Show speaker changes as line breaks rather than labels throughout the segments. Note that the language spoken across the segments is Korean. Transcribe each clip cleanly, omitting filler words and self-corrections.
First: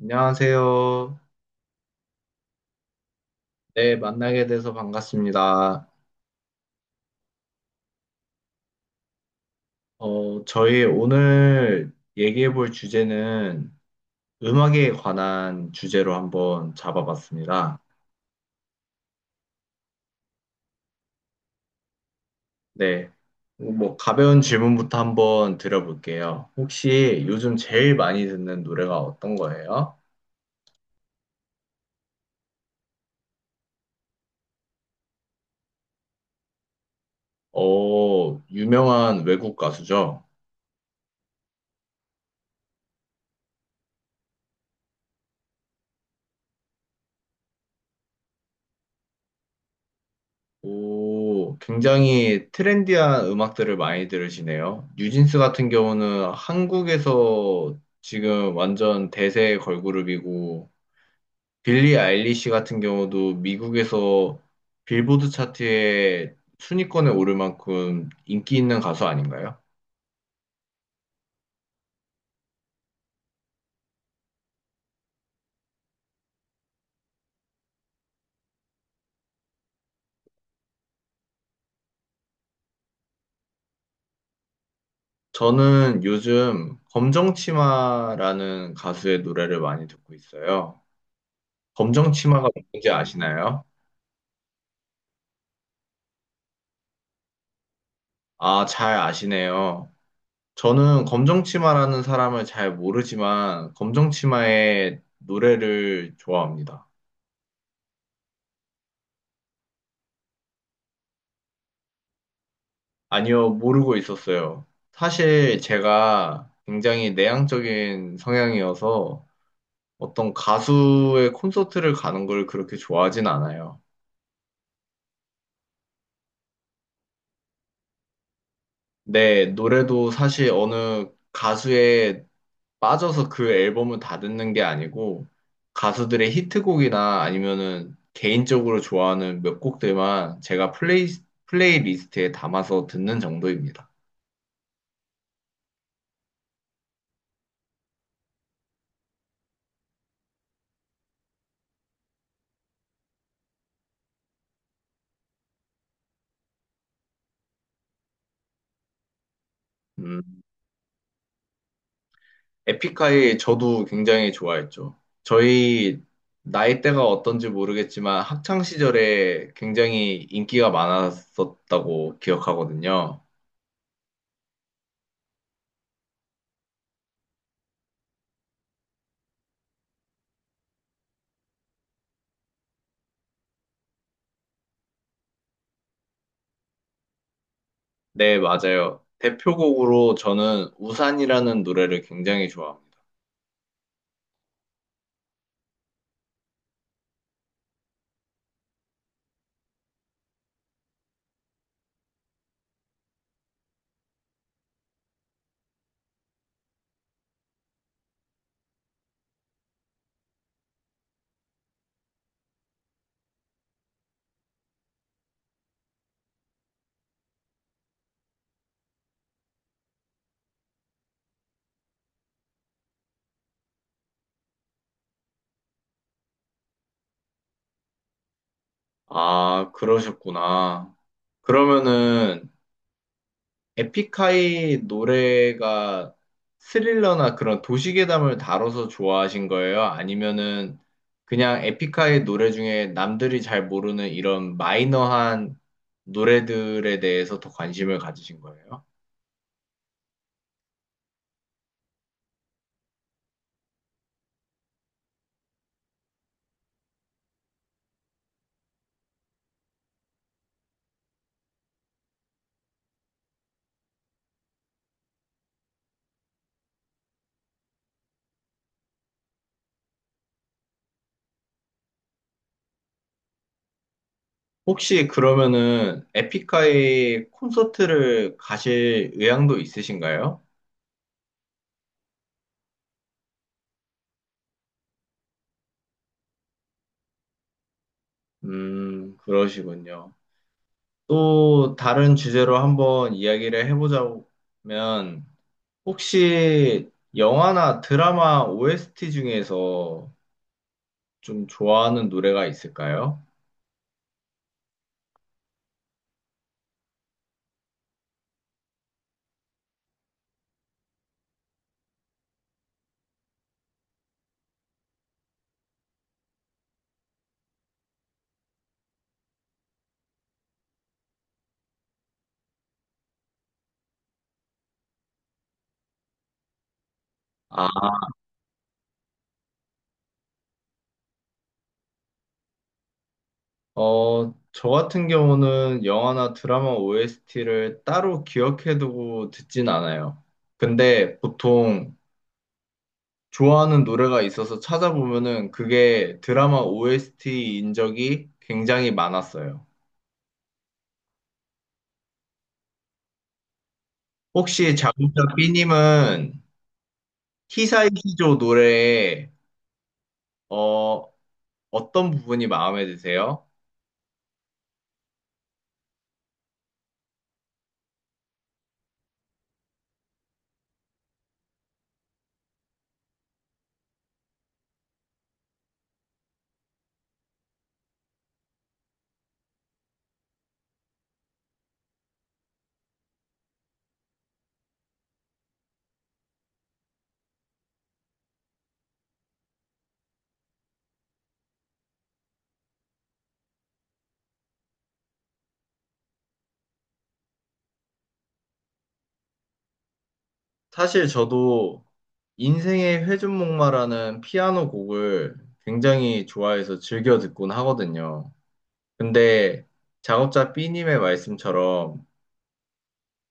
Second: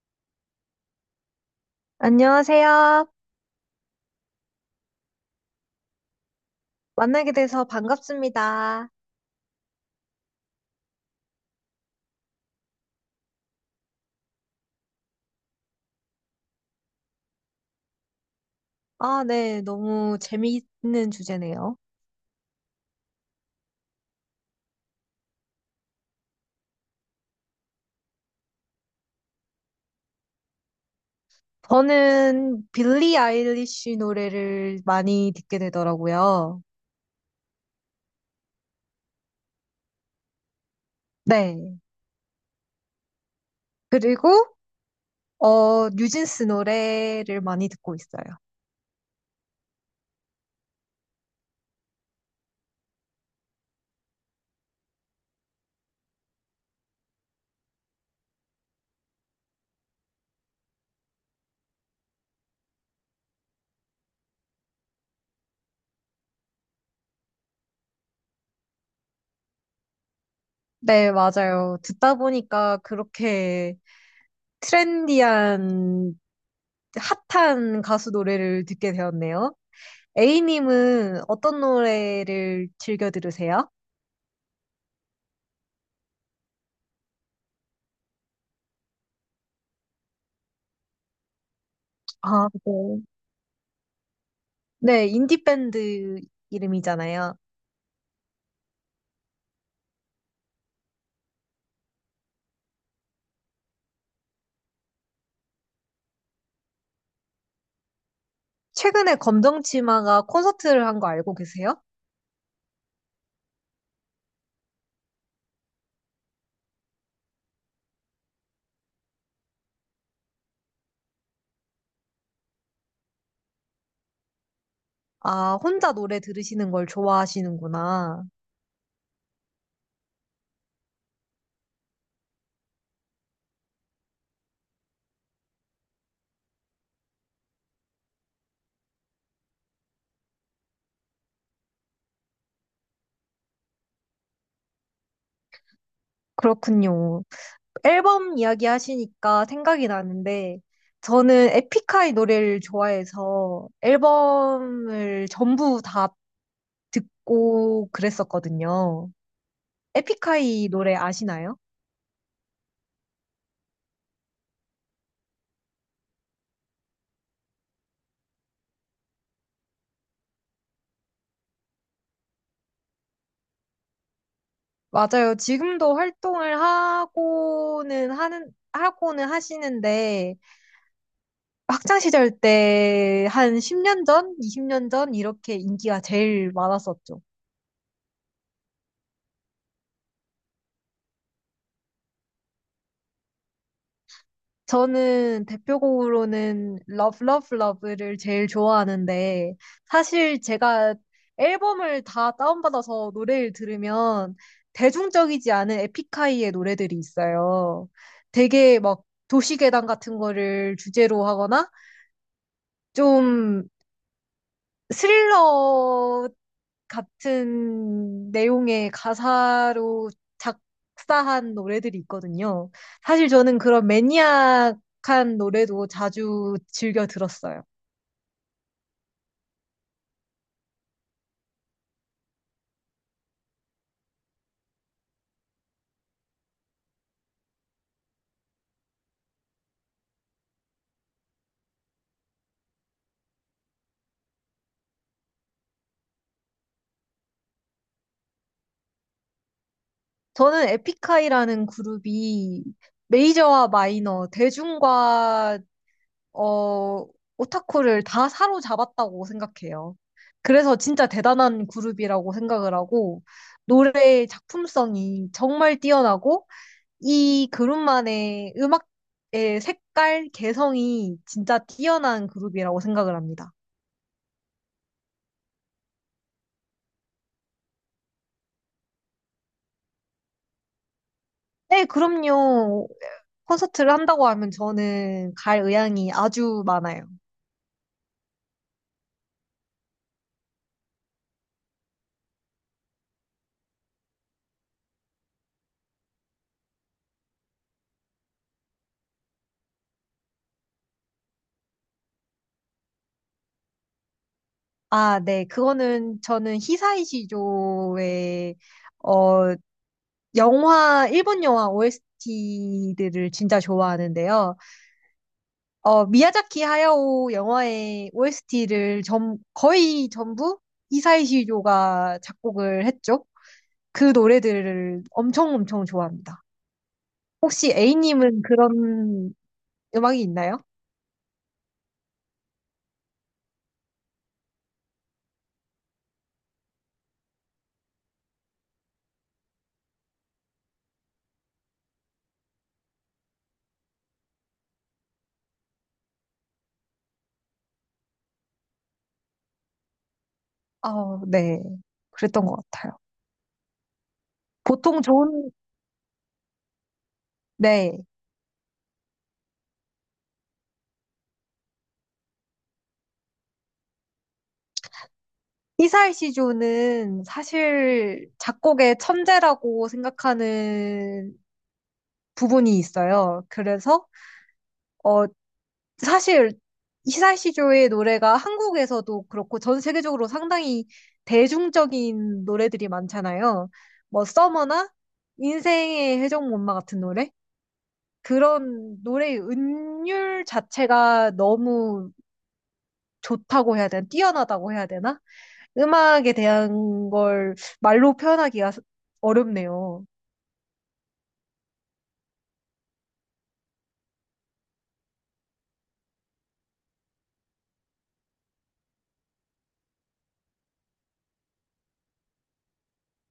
안녕하세요.
안녕하세요.
네, 만나게 돼서 반갑습니다.
만나게 돼서 반갑습니다.
저희 오늘 얘기해 볼 주제는 음악에 관한 주제로 한번 잡아봤습니다.
아, 네. 너무 재미있는 주제네요.
네, 뭐 가벼운 질문부터 한번 드려볼게요. 혹시 요즘 제일 많이 듣는 노래가 어떤 거예요?
저는 빌리 아일리시 노래를 많이 듣게 되더라고요.
어, 유명한 외국 가수죠?
네. 그리고, 뉴진스 노래를 많이 듣고 있어요.
오, 굉장히 트렌디한 음악들을 많이 들으시네요. 뉴진스 같은 경우는 한국에서 지금 완전 대세 걸그룹이고, 빌리 아일리시 같은 경우도 미국에서 빌보드 차트에 순위권에 오를 만큼 인기 있는 가수 아닌가요?
네, 맞아요. 듣다 보니까 그렇게 트렌디한, 핫한 가수 노래를 듣게 되었네요. A님은 어떤 노래를 즐겨 들으세요?
저는 요즘 검정치마라는 가수의 노래를 많이 듣고 있어요. 검정치마가
아,
뭔지
네.
아시나요?
네, 인디밴드 이름이잖아요.
아, 잘 아시네요. 저는 검정치마라는 사람을 잘 모르지만 검정치마의 노래를 좋아합니다.
최근에 검정치마가 콘서트를 한 거 알고 계세요?
아니요, 모르고 있었어요. 사실 제가 굉장히 내향적인 성향이어서 어떤 가수의 콘서트를 가는 걸 그렇게 좋아하진 않아요.
아, 혼자 노래 들으시는 걸 좋아하시는구나.
네, 노래도 사실 어느 가수의 빠져서 그 앨범은 다 듣는 게 아니고 가수들의 히트곡이나 아니면은 개인적으로 좋아하는 몇 곡들만 제가 플레이리스트에 담아서 듣는 정도입니다.
그렇군요. 앨범 이야기 하시니까 생각이 나는데, 저는 에픽하이 노래를 좋아해서 앨범을 전부 다 듣고 그랬었거든요.
음,
에픽하이 노래 아시나요?
에픽하이 저도 굉장히 좋아했죠. 저희 나이대가 어떤지 모르겠지만 학창 시절에 굉장히 인기가 많았었다고 기억하거든요.
맞아요. 지금도 활동을 하고는 하시는데, 학창 시절 때 한 10년 전, 20년 전 이렇게 인기가 제일 많았었죠.
네, 맞아요. 대표곡으로 저는 우산이라는 노래를 굉장히 좋아합니다.
저는 대표곡으로는 Love Love Love를 제일 좋아하는데 사실 제가 앨범을 다 다운받아서 노래를 들으면 대중적이지 않은 에픽하이의 노래들이 있어요. 되게 막 도시괴담 같은 거를 주제로 하거나 좀 스릴러 같은 내용의 가사로 작사한 노래들이 있거든요. 사실 저는 그런 매니악한 노래도 자주 즐겨 들었어요.
아, 그러셨구나. 그러면은 에픽하이 노래가 스릴러나 그런 도시괴담을 다뤄서 좋아하신 거예요? 아니면은 그냥 에픽하이 노래 중에 남들이 잘 모르는 이런 마이너한 노래들에 대해서 더 관심을 가지신 거예요?
저는 에픽하이라는 그룹이 메이저와 마이너, 대중과 어, 오타쿠를 다 사로잡았다고 생각해요. 그래서 진짜 대단한 그룹이라고 생각을 하고 노래의 작품성이 정말 뛰어나고 이 그룹만의 음악의 색깔, 개성이 진짜 뛰어난 그룹이라고 생각을 합니다.
혹시 그러면은 에픽하이 콘서트를 가실 의향도 있으신가요?
네, 그럼요. 콘서트를 한다고 하면 저는 갈 의향이 아주 많아요.
그러시군요. 또 다른 주제로 한번 이야기를 해보자면, 혹시 영화나 드라마 OST 중에서 좀 좋아하는 노래가 있을까요?
아, 네. 그거는 저는 히사이시조의 어 영화 일본 영화 OST들을 진짜 좋아하는데요. 미야자키 하야오 영화의 OST를 전 거의 전부 히사이시조가 작곡을 했죠. 그 노래들을 엄청 엄청 좋아합니다.
아,
혹시 A님은 그런 음악이 있나요?
저 같은 경우는 영화나 드라마 OST를 따로 기억해두고 듣진 않아요. 근데 보통 좋아하는 노래가 있어서 찾아보면은 그게 드라마 OST인 적이 굉장히 많았어요.
아, 네. 그랬던 것 같아요.
혹시
보통
작곡자
좋은,
B님은
네.
히사이시조 노래의 어, 어떤 부분이 마음에 드세요?
이사엘 시조는 사실 작곡의 천재라고 생각하는 부분이 있어요. 어, 사실 이사엘 시조의 노래가 한국에서도 그렇고 전 세계적으로 상당히 대중적인 노래들이 많잖아요. 뭐, 서머나 인생의 회전목마 같은 노래? 그런 노래의 은율 자체가 너무 좋다고 해야 되나? 뛰어나다고 해야 되나? 음악에 대한 걸 말로 표현하기가 어렵네요.
사실 저도 인생의 회전목마라는 피아노 곡을 굉장히 좋아해서 즐겨 듣곤 하거든요. 근데 작업자 B님의 말씀처럼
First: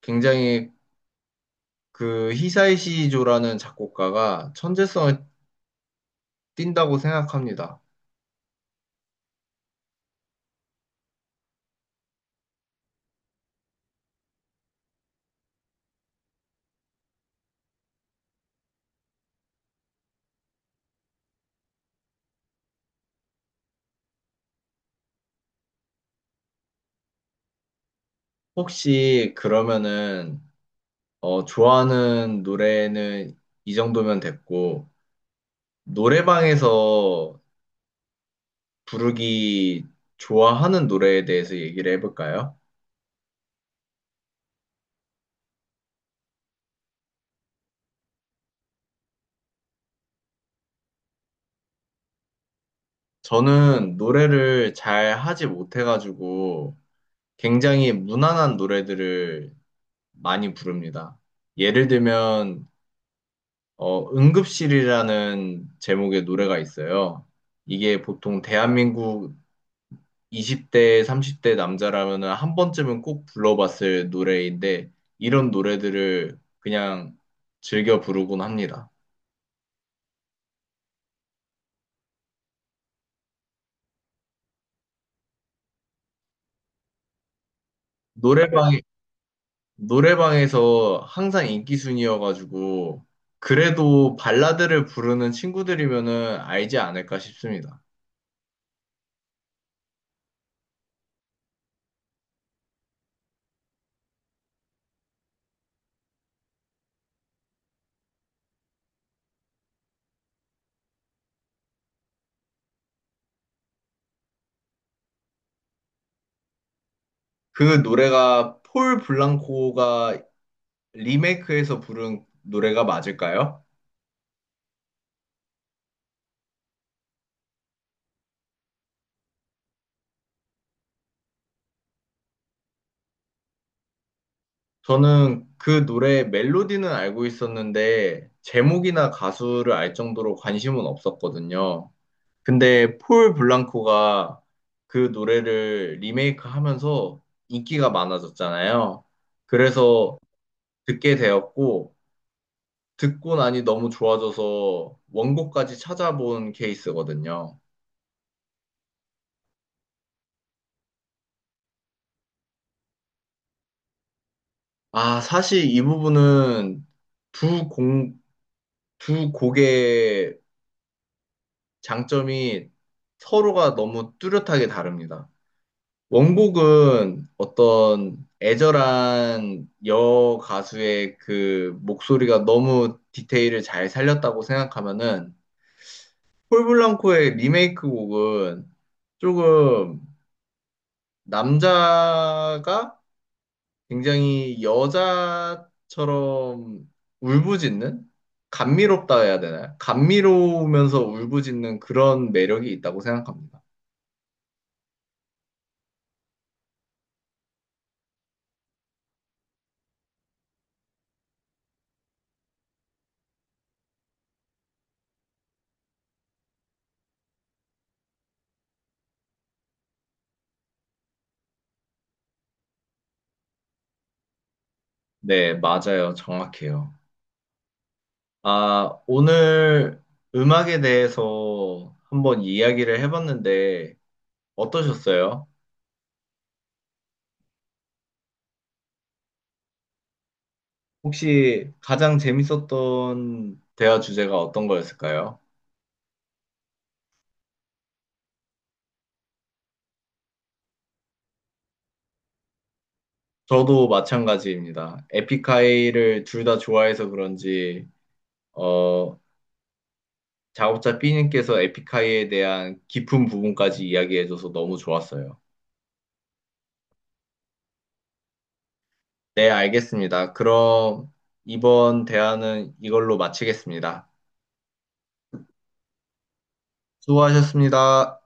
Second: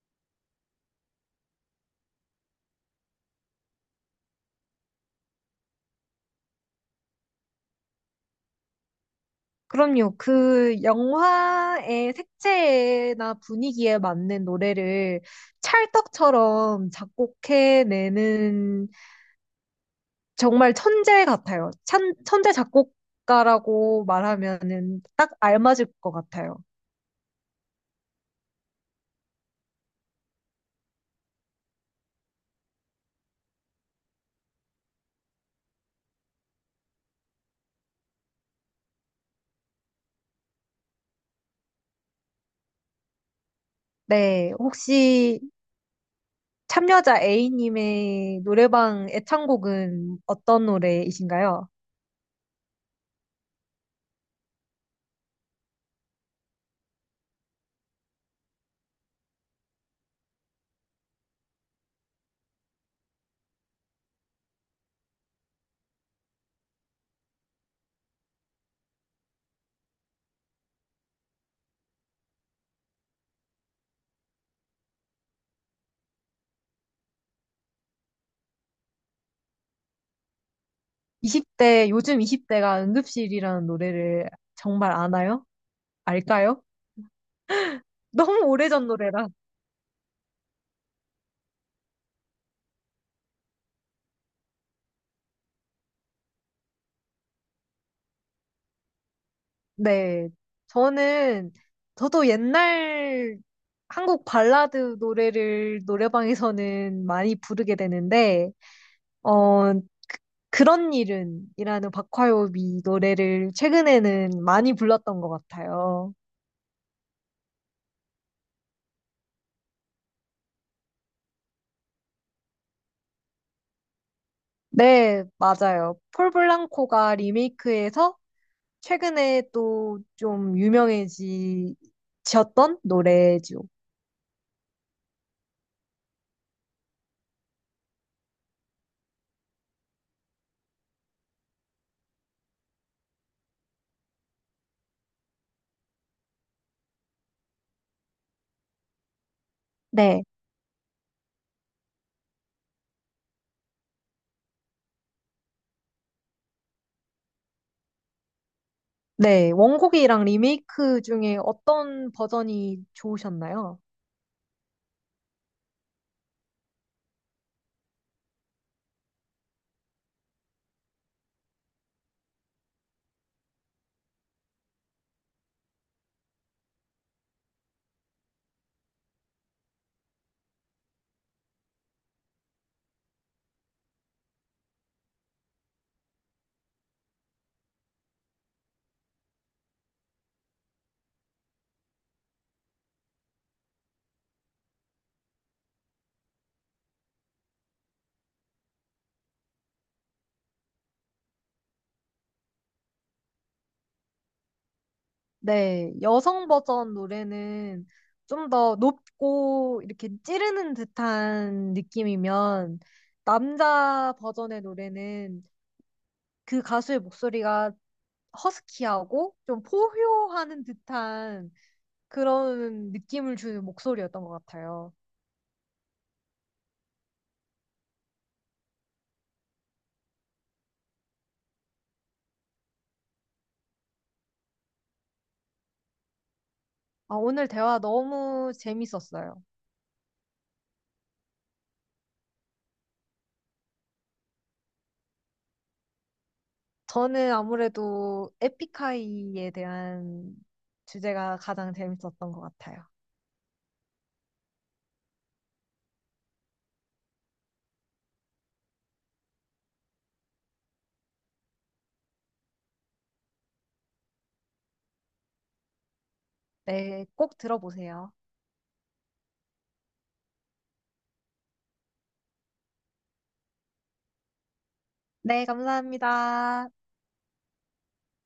굉장히 그 히사이시조라는 작곡가가 천재성을 띈다고 생각합니다.
그럼요. 그 영화의 색채나 분위기에 맞는 노래를 찰떡처럼 작곡해내는 정말 천재 같아요. 천재 작곡가라고 말하면은 딱 알맞을 것 같아요.
혹시 그러면은 좋아하는 노래는 이 정도면 됐고 노래방에서 부르기 좋아하는 노래에 대해서 얘기를 해볼까요?
네. 혹시 참여자 A님의 노래방 애창곡은 어떤 노래이신가요?
저는 노래를 잘 하지 못해가지고 굉장히 무난한 노래들을 많이 부릅니다. 예를 들면, 응급실이라는 제목의 노래가 있어요. 이게 보통 대한민국 20대, 30대 남자라면 한 번쯤은 꼭 불러봤을 노래인데, 이런 노래들을 그냥 즐겨 부르곤 합니다.
20대, 요즘 20대가 응급실이라는 노래를 정말 아나요? 알까요? 너무
노래방,
오래전 노래라.
노래방에서 항상 인기 순이어가지고 그래도 발라드를 부르는 친구들이면은 알지 않을까 싶습니다.
네. 저는, 저도 옛날 한국 발라드 노래를 노래방에서는 많이 부르게 되는데, 어, 그런 일은이라는 박화요비 노래를 최근에는 많이 불렀던 것 같아요.
그 노래가 폴 블랑코가 리메이크해서 부른 노래가 맞을까요?
네, 맞아요. 폴 블랑코가 리메이크해서 최근에 또 좀 유명해지셨던 노래죠.
저는 그 노래 멜로디는 알고 있었는데 제목이나 가수를 알 정도로 관심은 없었거든요. 근데 폴 블랑코가 그 노래를 리메이크하면서 인기가 많아졌잖아요. 그래서
네,
듣게 되었고, 듣고 나니 너무 좋아져서 원곡까지 찾아본 케이스거든요.
네. 원곡이랑 리메이크 중에 어떤 버전이 좋으셨나요?
아, 사실 이 부분은 두 공, 두 곡의 장점이 서로가 너무 뚜렷하게 다릅니다. 원곡은 어떤 애절한 여 가수의 그 목소리가 너무 디테일을 잘 살렸다고 생각하면은 폴 블랑코의 리메이크 곡은 조금 남자가 굉장히 여자처럼 울부짖는? 감미롭다 해야 되나요? 감미로우면서 울부짖는 그런 매력이 있다고 생각합니다.
네, 여성 버전 노래는 좀 더 높고 이렇게 찌르는 듯한 느낌이면 남자 버전의 노래는 그 가수의 목소리가 허스키하고 좀 포효하는 듯한 그런 느낌을 주는 목소리였던 것 같아요.
네, 맞아요. 정확해요. 아, 오늘 음악에 대해서 한번 이야기를 해봤는데 어떠셨어요?
아, 오늘 대화 너무 재밌었어요.
혹시 가장 재밌었던 대화 주제가 어떤 거였을까요?
저는 아무래도 에픽하이에 대한 주제가 가장 재밌었던 것 같아요.
저도 마찬가지입니다. 에픽하이를 둘 다 좋아해서 그런지 어, 작업자 B님께서 에픽하이에 대한 깊은 부분까지 이야기해줘서 너무 좋았어요.
네, 꼭 들어보세요.
네, 알겠습니다. 그럼 이번 대화는 이걸로 마치겠습니다.
네, 감사합니다.
수고하셨습니다.